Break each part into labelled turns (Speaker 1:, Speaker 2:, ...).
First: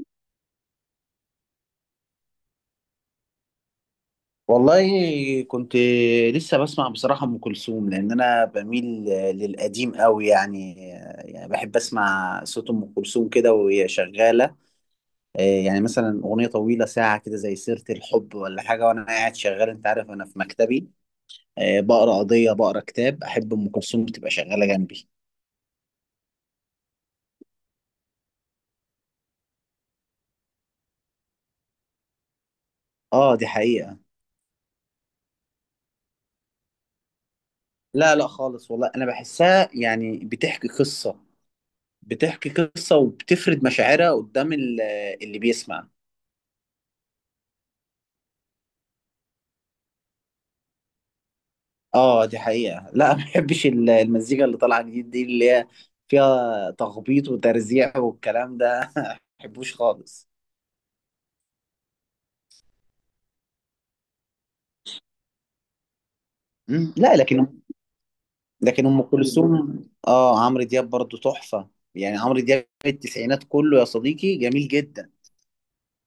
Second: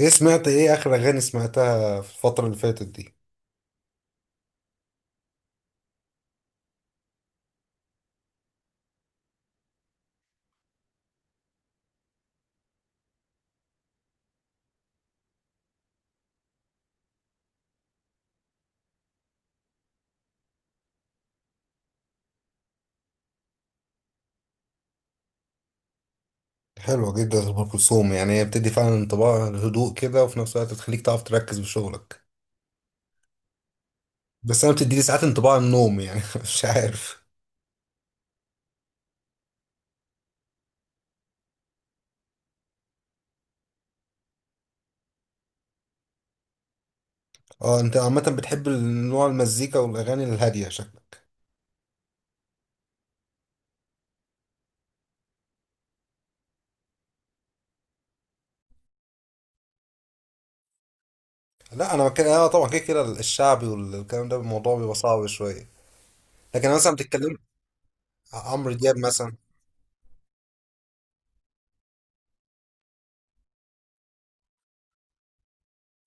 Speaker 1: ايه، سمعت ايه اخر اغاني سمعتها في الفترة اللي فاتت دي؟
Speaker 2: والله كنت لسه بسمع بصراحة أم كلثوم، لأن أنا بميل للقديم قوي يعني بحب أسمع صوت أم كلثوم كده وهي شغالة، إيه، يعني مثلا أغنية طويلة ساعة كده زي سيرة الحب ولا حاجة، وأنا قاعد شغال. أنت عارف أنا في مكتبي إيه، بقرأ قضية، بقرأ كتاب، أحب أم كلثوم تبقى شغالة جنبي.
Speaker 1: حلوة جدا ام كلثوم، يعني هي بتدي فعلا انطباع هدوء كده وفي نفس الوقت بتخليك تعرف تركز في شغلك.
Speaker 2: آه دي حقيقة.
Speaker 1: بس انا بتديلي ساعات انطباع النوم يعني مش عارف.
Speaker 2: لا لا خالص والله، أنا بحسها يعني بتحكي قصة وبتفرد مشاعرها قدام اللي بيسمع.
Speaker 1: اه، انت عامة بتحب نوع المزيكا والاغاني الهادية شكلك.
Speaker 2: اه دي حقيقة، لا ما بحبش المزيكا اللي طالعة جديد دي، اللي هي فيها تخبيط وترزيع والكلام ده ما بحبوش خالص.
Speaker 1: لا انا كده انا طبعا كده كده الشعبي والكلام ده الموضوع بيبقى صعب شوية. لكن أنا مثلا
Speaker 2: مم. لا،
Speaker 1: بتتكلم
Speaker 2: لكن
Speaker 1: عمرو
Speaker 2: لكن
Speaker 1: دياب
Speaker 2: ام
Speaker 1: مثلا.
Speaker 2: كلثوم. اه عمرو دياب برضو تحفة، يعني عمرو دياب التسعينات كله يا صديقي جميل جدا.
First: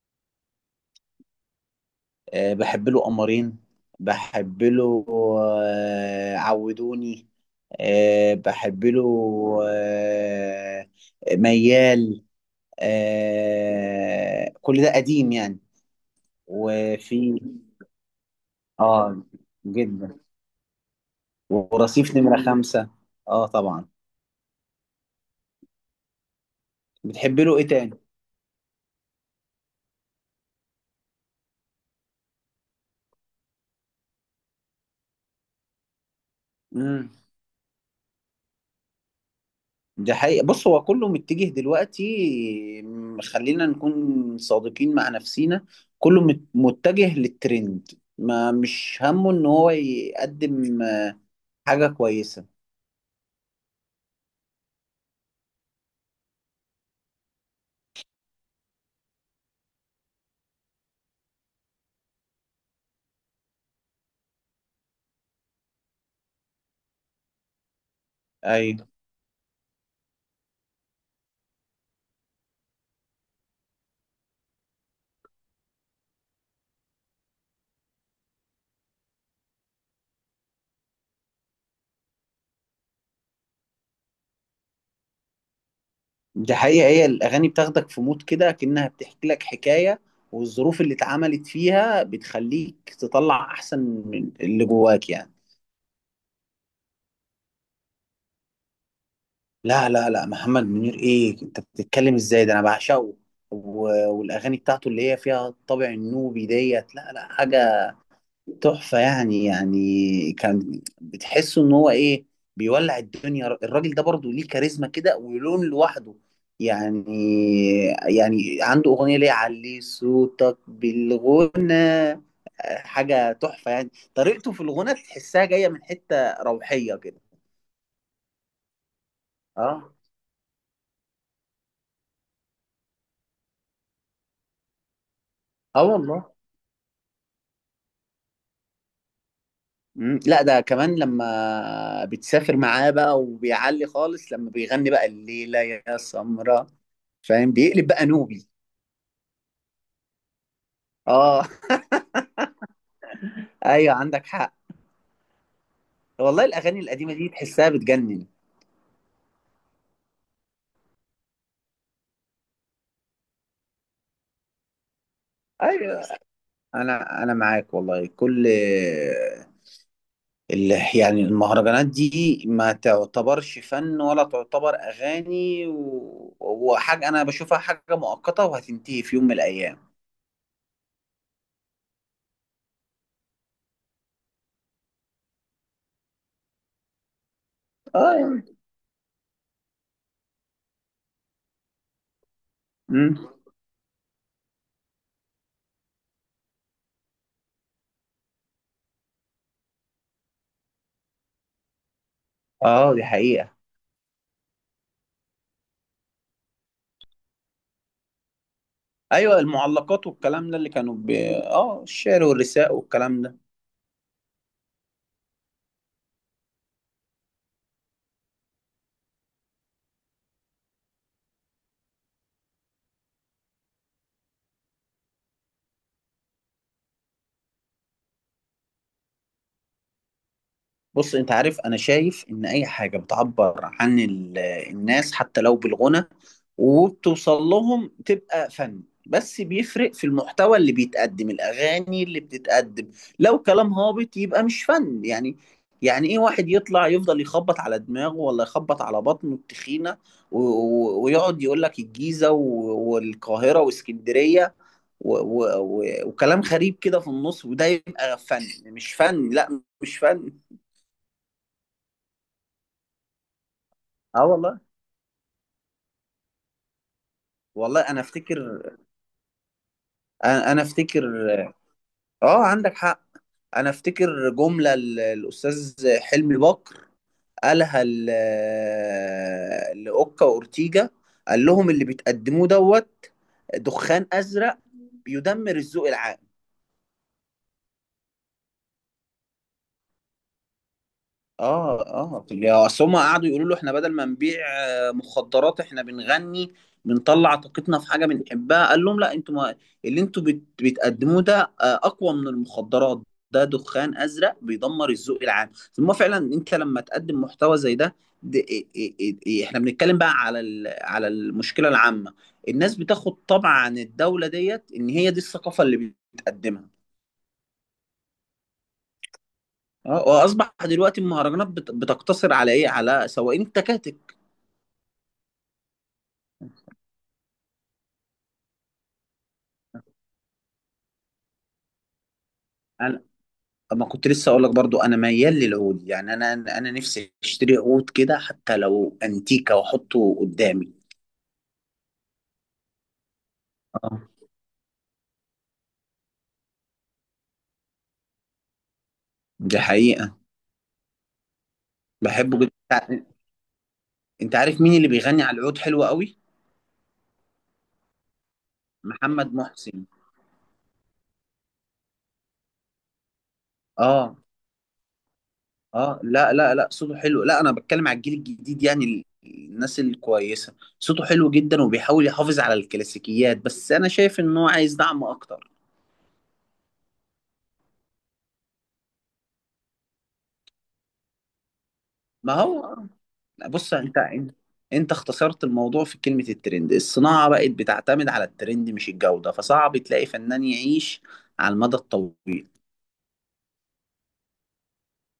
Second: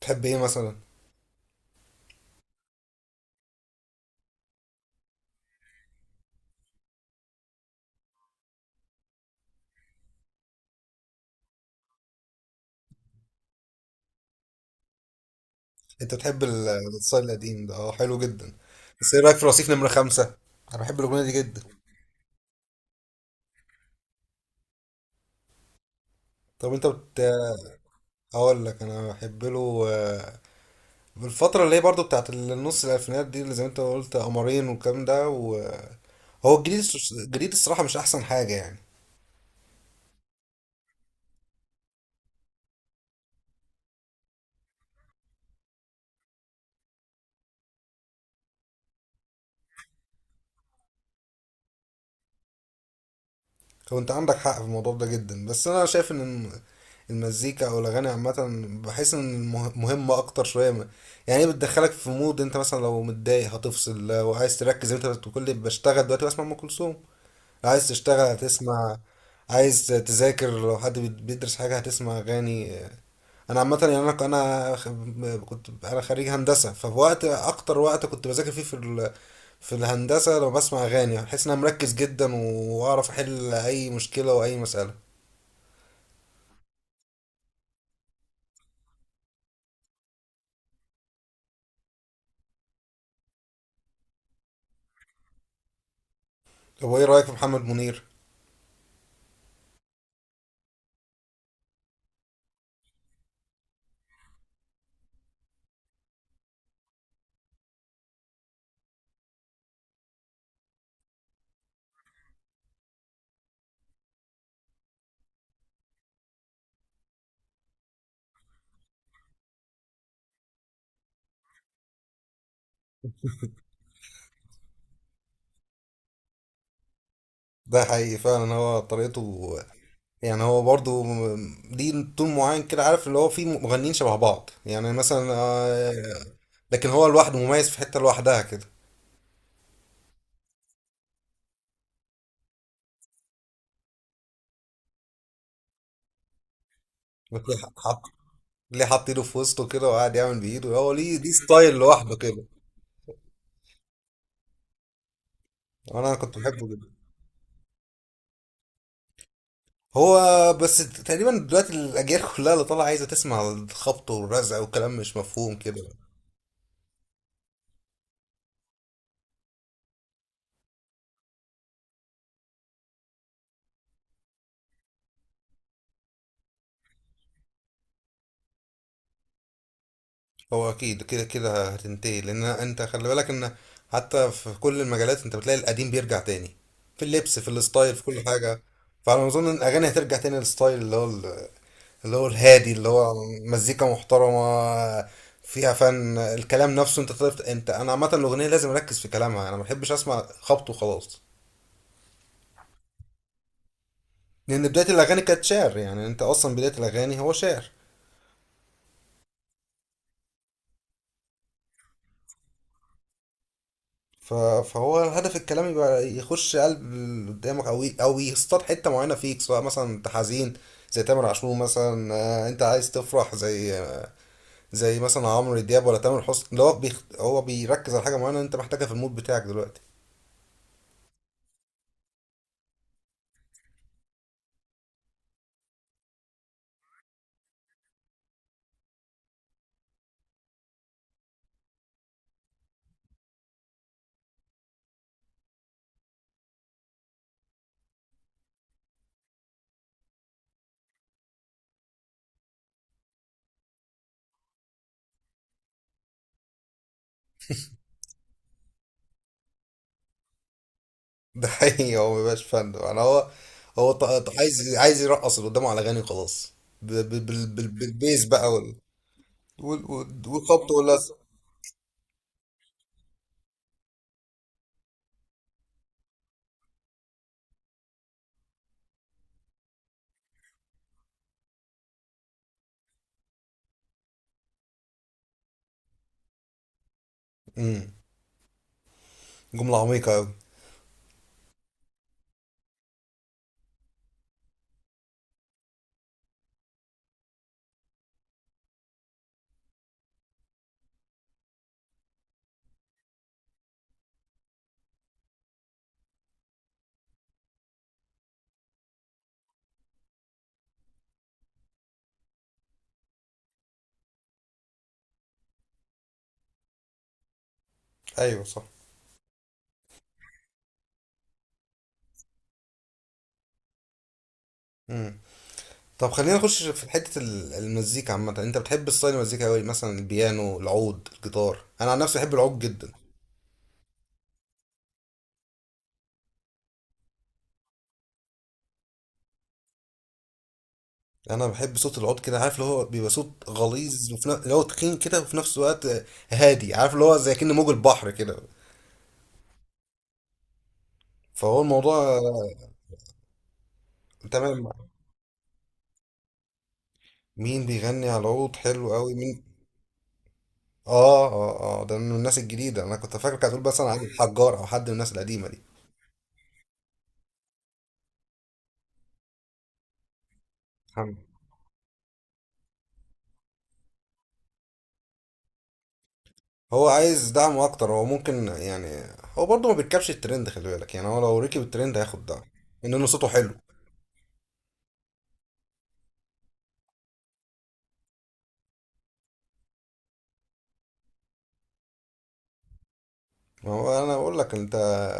Speaker 1: بتحب ايه مثلا؟
Speaker 2: أه بحب له قمرين، بحب له، آه عودوني، أه بحب له، آه ميال، آه كل ده قديم يعني.
Speaker 1: انت بتحب الستايل
Speaker 2: وفي
Speaker 1: القديم ده، اه حلو جدا. بس ايه
Speaker 2: اه
Speaker 1: رايك في رصيف نمرة
Speaker 2: جدا،
Speaker 1: خمسة؟ انا بحب الاغنية دي جدا.
Speaker 2: ورصيف نمرة خمسة. اه طبعا.
Speaker 1: طب انت
Speaker 2: بتحب له ايه تاني؟
Speaker 1: اقول لك انا بحب له بالفتره اللي هي برضو بتاعت النص الالفينات دي، اللي زي ما انت قلت قمرين والكلام ده. وهو الجديد،
Speaker 2: امم
Speaker 1: الجديد الصراحه مش احسن حاجه يعني.
Speaker 2: ده حقيقة. بص، هو كله متجه دلوقتي، خلينا نكون صادقين مع نفسينا، كله متجه للترند، ما مش همه ان هو يقدم حاجة كويسة.
Speaker 1: هو انت عندك حق في الموضوع ده جدا، بس انا شايف ان المزيكا او الاغاني عامه بحس ان مهمه اكتر شويه يعني هي بتدخلك في مود. انت مثلا لو متضايق هتفصل، لو عايز تركز زي ما انت بتقول لي بشتغل دلوقتي بسمع ام كلثوم. لو عايز تشتغل
Speaker 2: ايوه
Speaker 1: هتسمع، عايز تذاكر لو حد بيدرس حاجة هتسمع أغاني انا عامه يعني انا كنت انا خريج هندسه فوقت اكتر وقت كنت بذاكر فيه في في الهندسه، لما بسمع اغاني بحس ان انا مركز جدا واعرف احل اي مشكله واي مساله.
Speaker 2: دي حقيقة، هي الاغاني بتاخدك في مود كده كأنها بتحكي لك حكاية، والظروف اللي اتعملت فيها بتخليك تطلع احسن من اللي جواك يعني.
Speaker 1: طب وايه رايك في محمد منير؟
Speaker 2: لا لا لا محمد منير، ايه انت بتتكلم ازاي؟ ده انا بعشقه. والاغاني بتاعته اللي هي فيها الطابع النوبي ديت، لا لا، حاجه تحفه يعني. يعني كان بتحسه ان هو ايه؟ بيولع الدنيا. الراجل ده برضه ليه كاريزما كده، ولون لوحده يعني. يعني عنده اغنيه اللي هي علي صوتك بالغنى، حاجه تحفه يعني. طريقته في الغنى تحسها جايه من حته روحيه كده.
Speaker 1: ده حقيقي فعلا هو طريقته.
Speaker 2: اه.
Speaker 1: يعني هو برضو ليه تون معين كده، عارف اللي هو فيه مغنيين شبه بعض يعني مثلا
Speaker 2: اه والله.
Speaker 1: لكن هو لوحده مميز في حته لوحدها كده.
Speaker 2: مم. لا، ده كمان لما بتسافر معاه بقى وبيعلي خالص لما بيغني بقى الليلة يا سمرة، فاهم؟
Speaker 1: ليه
Speaker 2: بيقلب
Speaker 1: حط
Speaker 2: بقى نوبي.
Speaker 1: ليه حط ايده في وسطه كده وقاعد يعمل بايده، هو ليه
Speaker 2: اه.
Speaker 1: ستايل لوحده كده.
Speaker 2: ايوه عندك حق.
Speaker 1: انا كنت
Speaker 2: والله
Speaker 1: بحبه
Speaker 2: الاغاني
Speaker 1: جدا.
Speaker 2: القديمة دي تحسها بتجنن.
Speaker 1: هو بس تقريبا دلوقتي الاجيال كلها اللي طالعه عايزه تسمع الخبط والرزع وكلام مش مفهوم كده.
Speaker 2: ايوه انا معاك والله. كل يعني المهرجانات دي ما تعتبرش فن، ولا تعتبر اغاني، وحاجة، انا بشوفها حاجة مؤقتة وهتنتهي في يوم من الايام.
Speaker 1: هو اكيد كده كده هتنتهي، لان انت خلي بالك ان حتى في كل المجالات انت بتلاقي القديم بيرجع تاني، في اللبس في الستايل في كل
Speaker 2: اه.
Speaker 1: حاجه. فانا اظن ان الاغاني هترجع تاني للستايل اللي هو اللي هو الهادي، اللي هو
Speaker 2: مم.
Speaker 1: مزيكا محترمه فيها فن. الكلام نفسه، انت تعرف انت انا عامه الاغنيه لازم اركز في كلامها، انا ما بحبش اسمع خبط وخلاص.
Speaker 2: اه دي حقيقة.
Speaker 1: لان بدايه الاغاني كانت شعر، يعني انت اصلا بدايه الاغاني هو شعر.
Speaker 2: ايوه المعلقات والكلام ده اللي كانوا ب... اه الشعر والرثاء والكلام ده.
Speaker 1: ف- فهو هدف الكلام يبقى يخش قلب اللي قدامك، او او يصطاد حته معينه فيك، سواء مثلا انت حزين زي تامر عاشور مثلا انت عايز تفرح زي زي مثلا عمرو دياب ولا تامر حسني. اللي هو هو بيركز على حاجه معينه انت محتاجها في المود بتاعك دلوقتي.
Speaker 2: بص انت عارف، انا شايف ان اي حاجه بتعبر عن الناس حتى لو بالغنى وبتوصل لهم تبقى فن، بس بيفرق في المحتوى اللي بيتقدم. الاغاني اللي بتتقدم لو كلام هابط يبقى مش فن يعني. يعني ايه، واحد يطلع يفضل يخبط على دماغه ولا يخبط على بطنه التخينه، ويقعد يقول لك الجيزه والقاهره واسكندريه و وكلام غريب كده في النص، وده يبقى فن؟ مش فن، لا مش فن.
Speaker 1: ده حقيقي، هو مبيبقاش فن يعني. هو هو
Speaker 2: اه والله.
Speaker 1: عايز يرقص اللي قدامه على اغاني وخلاص.
Speaker 2: والله انا
Speaker 1: بالبيز بقى
Speaker 2: افتكر.
Speaker 1: وال... وال... وال-
Speaker 2: انا
Speaker 1: والخبط
Speaker 2: افتكر.
Speaker 1: واللزق.
Speaker 2: اه عندك حق. انا افتكر جملة الاستاذ حلمي بكر، قالها لاوكا واورتيجا، قال لهم اللي بتقدموه دوت، دخان ازرق بيدمر الذوق العام.
Speaker 1: جملة عميقة أوي.
Speaker 2: اه اه. يا اصل هم قعدوا يقولوا له احنا بدل ما نبيع مخدرات، احنا بنغني، بنطلع طاقتنا في حاجه بنحبها. قال لهم لا، انتوا ما، اللي انتوا بتقدموه ده اقوى من المخدرات، ده دخان ازرق بيدمر الذوق العام. ثم فعلا انت لما تقدم محتوى زي ده، ده إيه إيه إيه إيه؟ احنا بنتكلم بقى على على المشكله العامه، الناس بتاخد طبع عن الدوله ديت ان هي دي الثقافه اللي بتقدمها.
Speaker 1: أيوة صح.
Speaker 2: اه. واصبح دلوقتي المهرجانات بتقتصر على ايه؟ على سواقين التكاتك.
Speaker 1: مم. طب خلينا نخش في حتة المزيكا عامة، أنت بتحب ستايل المزيكا أوي مثلا البيانو العود الجيتار؟ أنا عن نفسي بحب العود جدا.
Speaker 2: انا ما كنت لسه اقول لك برضو، انا ميال للعود يعني. انا نفسي اشتري عود كده حتى لو انتيكه واحطه قدامي.
Speaker 1: أنا بحب صوت العود كده، عارف اللي هو بيبقى صوت
Speaker 2: اه
Speaker 1: غليظ وفي نفس اللي هو تخين كده، وفي نفس الوقت هادي، عارف اللي هو زي كأن موج البحر كده.
Speaker 2: دي حقيقه.
Speaker 1: فهو الموضوع.
Speaker 2: بحبه جدا. انت أنت عارف
Speaker 1: تمام.
Speaker 2: مين اللي بيغني على العود حلو قوي؟
Speaker 1: مين بيغني على العود حلو أوي
Speaker 2: محمد
Speaker 1: مين؟
Speaker 2: محسن.
Speaker 1: آه آه آه، ده من الناس الجديدة. أنا كنت فاكر كانت هتقول مثلا علي
Speaker 2: اه
Speaker 1: الحجار أو حد من الناس القديمة.
Speaker 2: اه. لا لا لا، صوته حلو. لا، انا بتكلم على الجيل الجديد، يعني الناس الكويسه. صوته
Speaker 1: دي
Speaker 2: حلو جدا، وبيحاول يحافظ على الكلاسيكيات. بس انا شايف ان هو عايز دعم اكتر.
Speaker 1: هو عايز دعم اكتر، هو ممكن يعني هو برضه ما بيركبش الترند، خلي بالك يعني هو لو ركب الترند هياخد
Speaker 2: ما
Speaker 1: دعم.
Speaker 2: هو آه.
Speaker 1: انه صوته حلو.
Speaker 2: بص انت اختصرت الموضوع في كلمة الترند. الصناعة بقت بتعتمد على الترند مش الجودة، فصعب تلاقي فنان يعيش على المدى الطويل.
Speaker 1: ما هو انا بقول لك انت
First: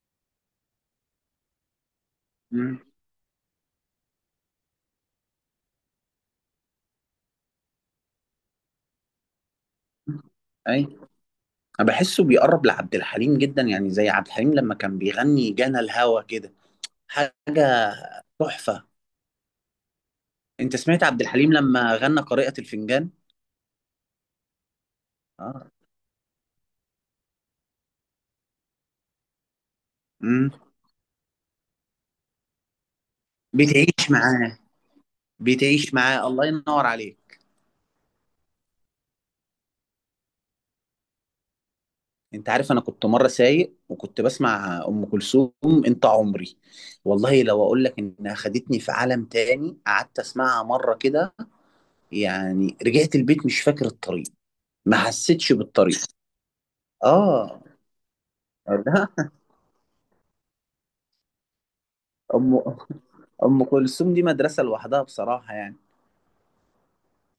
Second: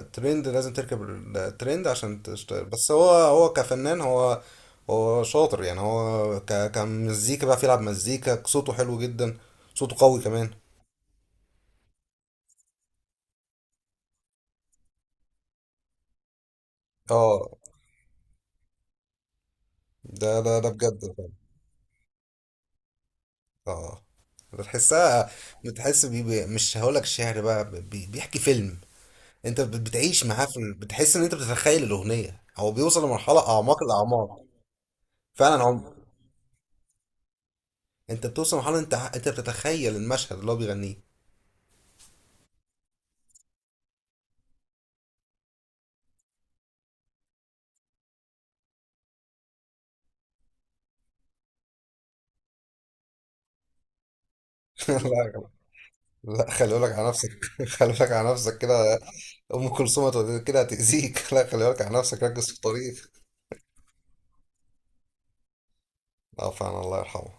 Speaker 1: الترند لازم تركب، الترند عشان تشتغل.
Speaker 2: مم.
Speaker 1: بس هو كفنان، هو هو شاطر يعني هو ك كمزيكا بقى بيلعب مزيكا، صوته حلو جدا، صوته قوي كمان.
Speaker 2: اي. انا بحسه بيقرب لعبد الحليم جدا، يعني زي عبد الحليم لما كان بيغني جانا الهوى كده،
Speaker 1: اه،
Speaker 2: حاجة تحفة.
Speaker 1: ده
Speaker 2: انت
Speaker 1: بجد
Speaker 2: سمعت عبد
Speaker 1: فعلا.
Speaker 2: الحليم لما غنى قارئة الفنجان؟
Speaker 1: اه، بتحسها،
Speaker 2: اه.
Speaker 1: بتحس مش هقولك شعر بقى، بيحكي فيلم. انت بتعيش معاه
Speaker 2: امم
Speaker 1: في بتحس ان انت بتتخيل الاغنيه، هو بيوصل لمرحله اعماق
Speaker 2: بتعيش
Speaker 1: الاعماق.
Speaker 2: معاه.
Speaker 1: فعلا عم.
Speaker 2: بتعيش معاه، الله ينور عليك.
Speaker 1: انت بتوصل لمرحله انت انت بتتخيل المشهد اللي هو بيغنيه.
Speaker 2: انت عارف، انا كنت مره سايق وكنت بسمع ام كلثوم، انت عمري، والله لو اقول لك انها خدتني في عالم تاني. قعدت اسمعها مره كده يعني، رجعت البيت مش فاكر الطريق،
Speaker 1: لا
Speaker 2: ما
Speaker 1: يا جماعة.
Speaker 2: حسيتش بالطريق.
Speaker 1: لا، خلي بالك على نفسك.
Speaker 2: اه.
Speaker 1: خلي بالك على نفسك كده.
Speaker 2: لا.
Speaker 1: ام كلثوم كده هتاذيك. لا، خلي بالك على نفسك، ركز
Speaker 2: ام
Speaker 1: في الطريق.
Speaker 2: ام كلثوم دي مدرسه لوحدها بصراحه يعني.
Speaker 1: اه فعلا الله يرحمه.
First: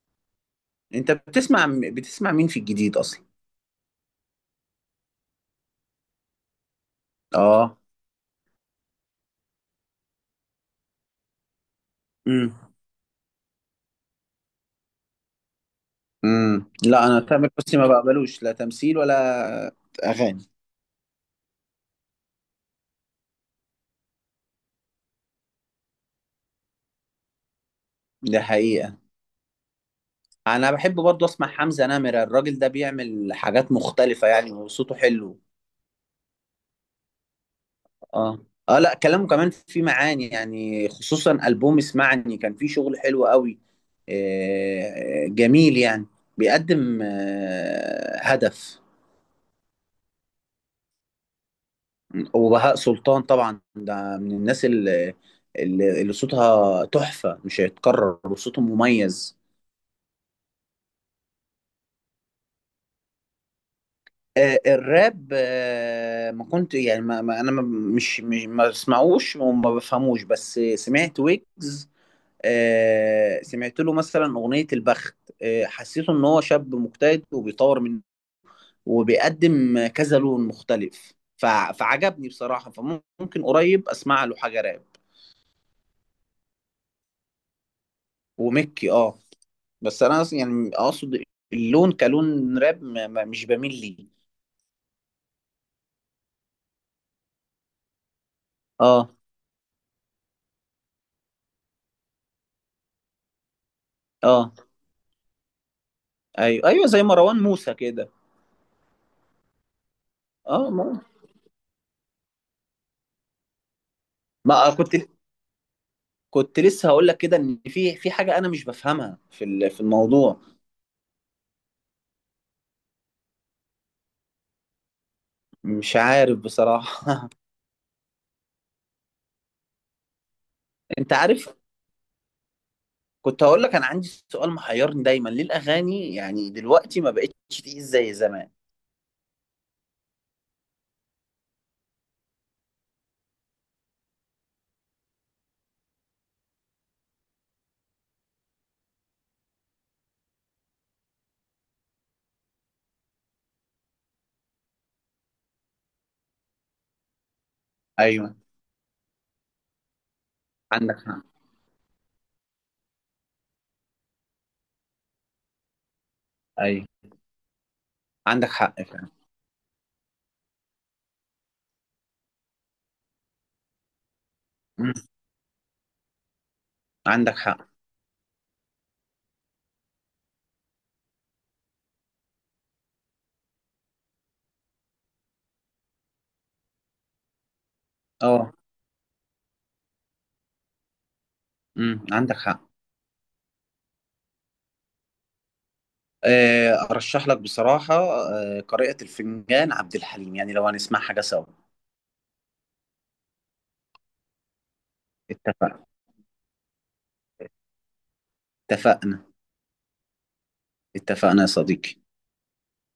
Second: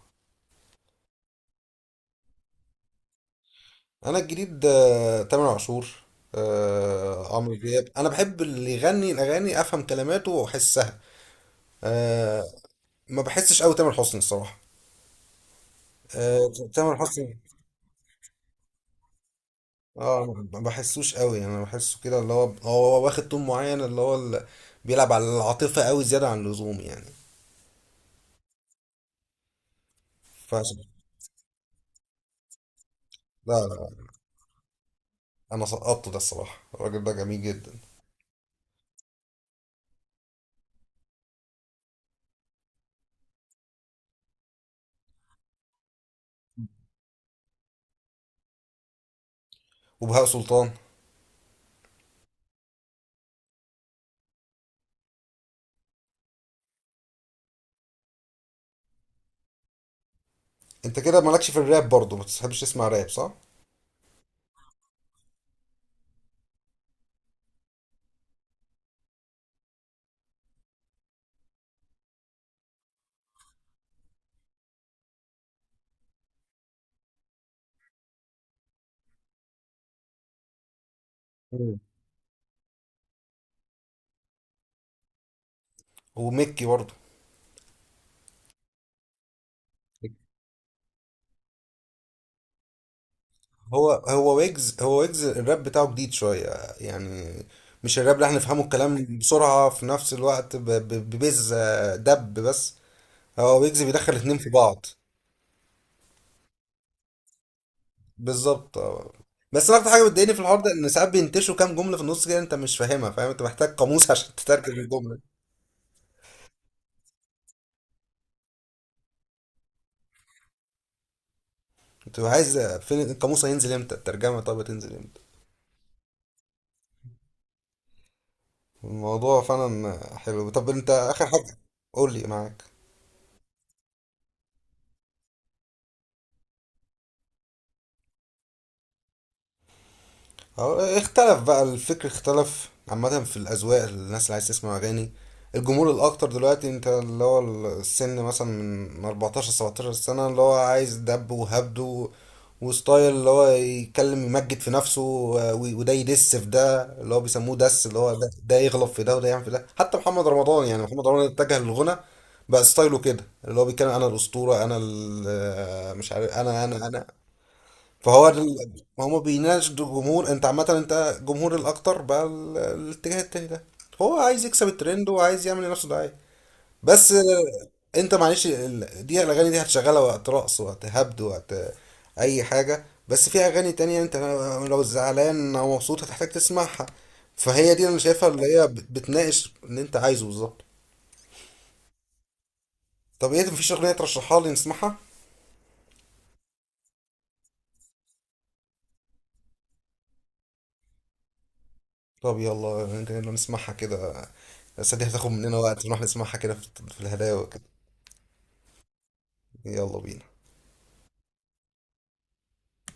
Speaker 2: انت بتسمع مين في الجديد اصلا؟
Speaker 1: انا الجديد تامر عاشور، عمرو
Speaker 2: اه.
Speaker 1: دياب. انا بحب اللي يغني الاغاني افهم كلماته واحسها. أه،
Speaker 2: امم
Speaker 1: ما بحسش قوي تامر حسني الصراحه. أه، تامر
Speaker 2: لا، انا
Speaker 1: حسني.
Speaker 2: تامر حسني ما بقبلوش، لا تمثيل ولا
Speaker 1: اه،
Speaker 2: اغاني.
Speaker 1: ما بحسوش قوي يعني، انا بحسه كده اللي هو واخد طول معين اللي هو بيلعب على العاطفة قوي زيادة عن اللزوم يعني.
Speaker 2: ده حقيقه. انا
Speaker 1: فعشان،
Speaker 2: بحب برضه اسمع حمزة نمرة، الراجل ده بيعمل
Speaker 1: لا
Speaker 2: حاجات
Speaker 1: لا لا.
Speaker 2: مختلفة يعني، وصوته حلو.
Speaker 1: انا سقطت، ده الصراحة الراجل ده جميل جدا.
Speaker 2: اه اه. لا كلامه كمان فيه معاني يعني، خصوصا ألبوم اسمعني كان فيه شغل حلو قوي، جميل يعني. بيقدم هدف.
Speaker 1: وبهاء سلطان.
Speaker 2: وبهاء سلطان طبعا، ده من الناس اللي صوتها تحفة مش هيتكرر، وصوته مميز.
Speaker 1: انت كده مالكش في الراب برضه، ما بتحبش تسمع راب صح؟
Speaker 2: الراب، ما كنت يعني، انا مش ما بسمعوش وما بفهموش، بس سمعت ويجز. سمعت له مثلا اغنيه البخت، حسيته ان هو شاب مجتهد، وبيطور من وبيقدم كذا لون مختلف،
Speaker 1: مم.
Speaker 2: فعجبني بصراحه، فممكن قريب اسمع له حاجه راب.
Speaker 1: وميكي برضه.
Speaker 2: ومكي اه. بس انا يعني اقصد اللون كلون راب مش بميل ليه.
Speaker 1: هو ويجز الراب بتاعه جديد شوية يعني. مش الراب اللي احنا نفهمه
Speaker 2: اه
Speaker 1: الكلام بسرعة، في نفس الوقت ببز دب بس. هو ويجز بيدخل الاتنين في
Speaker 2: اه.
Speaker 1: بعض.
Speaker 2: ايوه ايوه زي مروان موسى كده.
Speaker 1: بالظبط اه. بس أنا اكتر حاجه بتضايقني في الحوار
Speaker 2: اه،
Speaker 1: ده ان ساعات بينتشوا كام جمله في النص كده، انت مش فاهمها، فاهم انت محتاج قاموس عشان تترجم
Speaker 2: ما كنت
Speaker 1: الجمله.
Speaker 2: كنت لسه هقول لك كده، ان في حاجه انا مش بفهمها في في الموضوع.
Speaker 1: انت عايز فين القاموس، هينزل امتى الترجمه، طب هتنزل امتى؟
Speaker 2: مش عارف بصراحه.
Speaker 1: الموضوع فعلا حلو. طب انت
Speaker 2: انت
Speaker 1: اخر
Speaker 2: عارف،
Speaker 1: حاجه قول لي معاك.
Speaker 2: كنت هقول لك انا عندي سؤال محيرني دايما، ليه الاغاني يعني دلوقتي ما بقتش تقيل زي زمان؟
Speaker 1: اه، اختلف بقى الفكر، اختلف عامة في الأذواق. الناس اللي عايز تسمع أغاني، الجمهور الأكتر دلوقتي أنت اللي هو السن مثلا من 14 17 سنة، اللي هو عايز دب وهبد وستايل اللي هو يتكلم يمجد في نفسه وده يدس في ده اللي هو بيسموه دس، اللي هو ده،
Speaker 2: ايوه
Speaker 1: ده يغلط في ده وده يعمل في ده. حتى محمد رمضان يعني،
Speaker 2: عندك
Speaker 1: محمد
Speaker 2: حق.
Speaker 1: رمضان اتجه للغنى بقى ستايله كده، اللي هو بيتكلم أنا الأسطورة أنا مش عارف أنا أنا
Speaker 2: ايوه
Speaker 1: أنا فهو ده
Speaker 2: عندك حق
Speaker 1: ما
Speaker 2: فعلا.
Speaker 1: هما بيناقش الجمهور. انت عامة انت جمهور الاكتر بقى الاتجاه التاني ده، هو عايز يكسب
Speaker 2: مم.
Speaker 1: الترند وعايز يعمل لنفسه دعاية. بس
Speaker 2: عندك حق.
Speaker 1: انت معلش دي الاغاني دي هتشغلها وقت رقص، وقت هبد، وقت اي حاجة. بس في اغاني تانية انت لو زعلان او مبسوط هتحتاج تسمعها. فهي دي اللي انا شايفها اللي
Speaker 2: اه.
Speaker 1: هي بتناقش اللي انت عايزه بالظبط.
Speaker 2: عندك حق.
Speaker 1: طب ايه مفيش اغنية ترشحها لي نسمعها؟
Speaker 2: ارشح لك بصراحه قارئة الفنجان عبد الحليم، يعني لو هنسمع حاجه سوا.
Speaker 1: طب يلا، يلا نسمعها كده. بس دي هتاخد مننا وقت
Speaker 2: اتفقنا.
Speaker 1: نروح نسمعها كده، في الهدايا وكده.
Speaker 2: اتفقنا.
Speaker 1: يلا بينا.
Speaker 2: اتفقنا يا صديقي.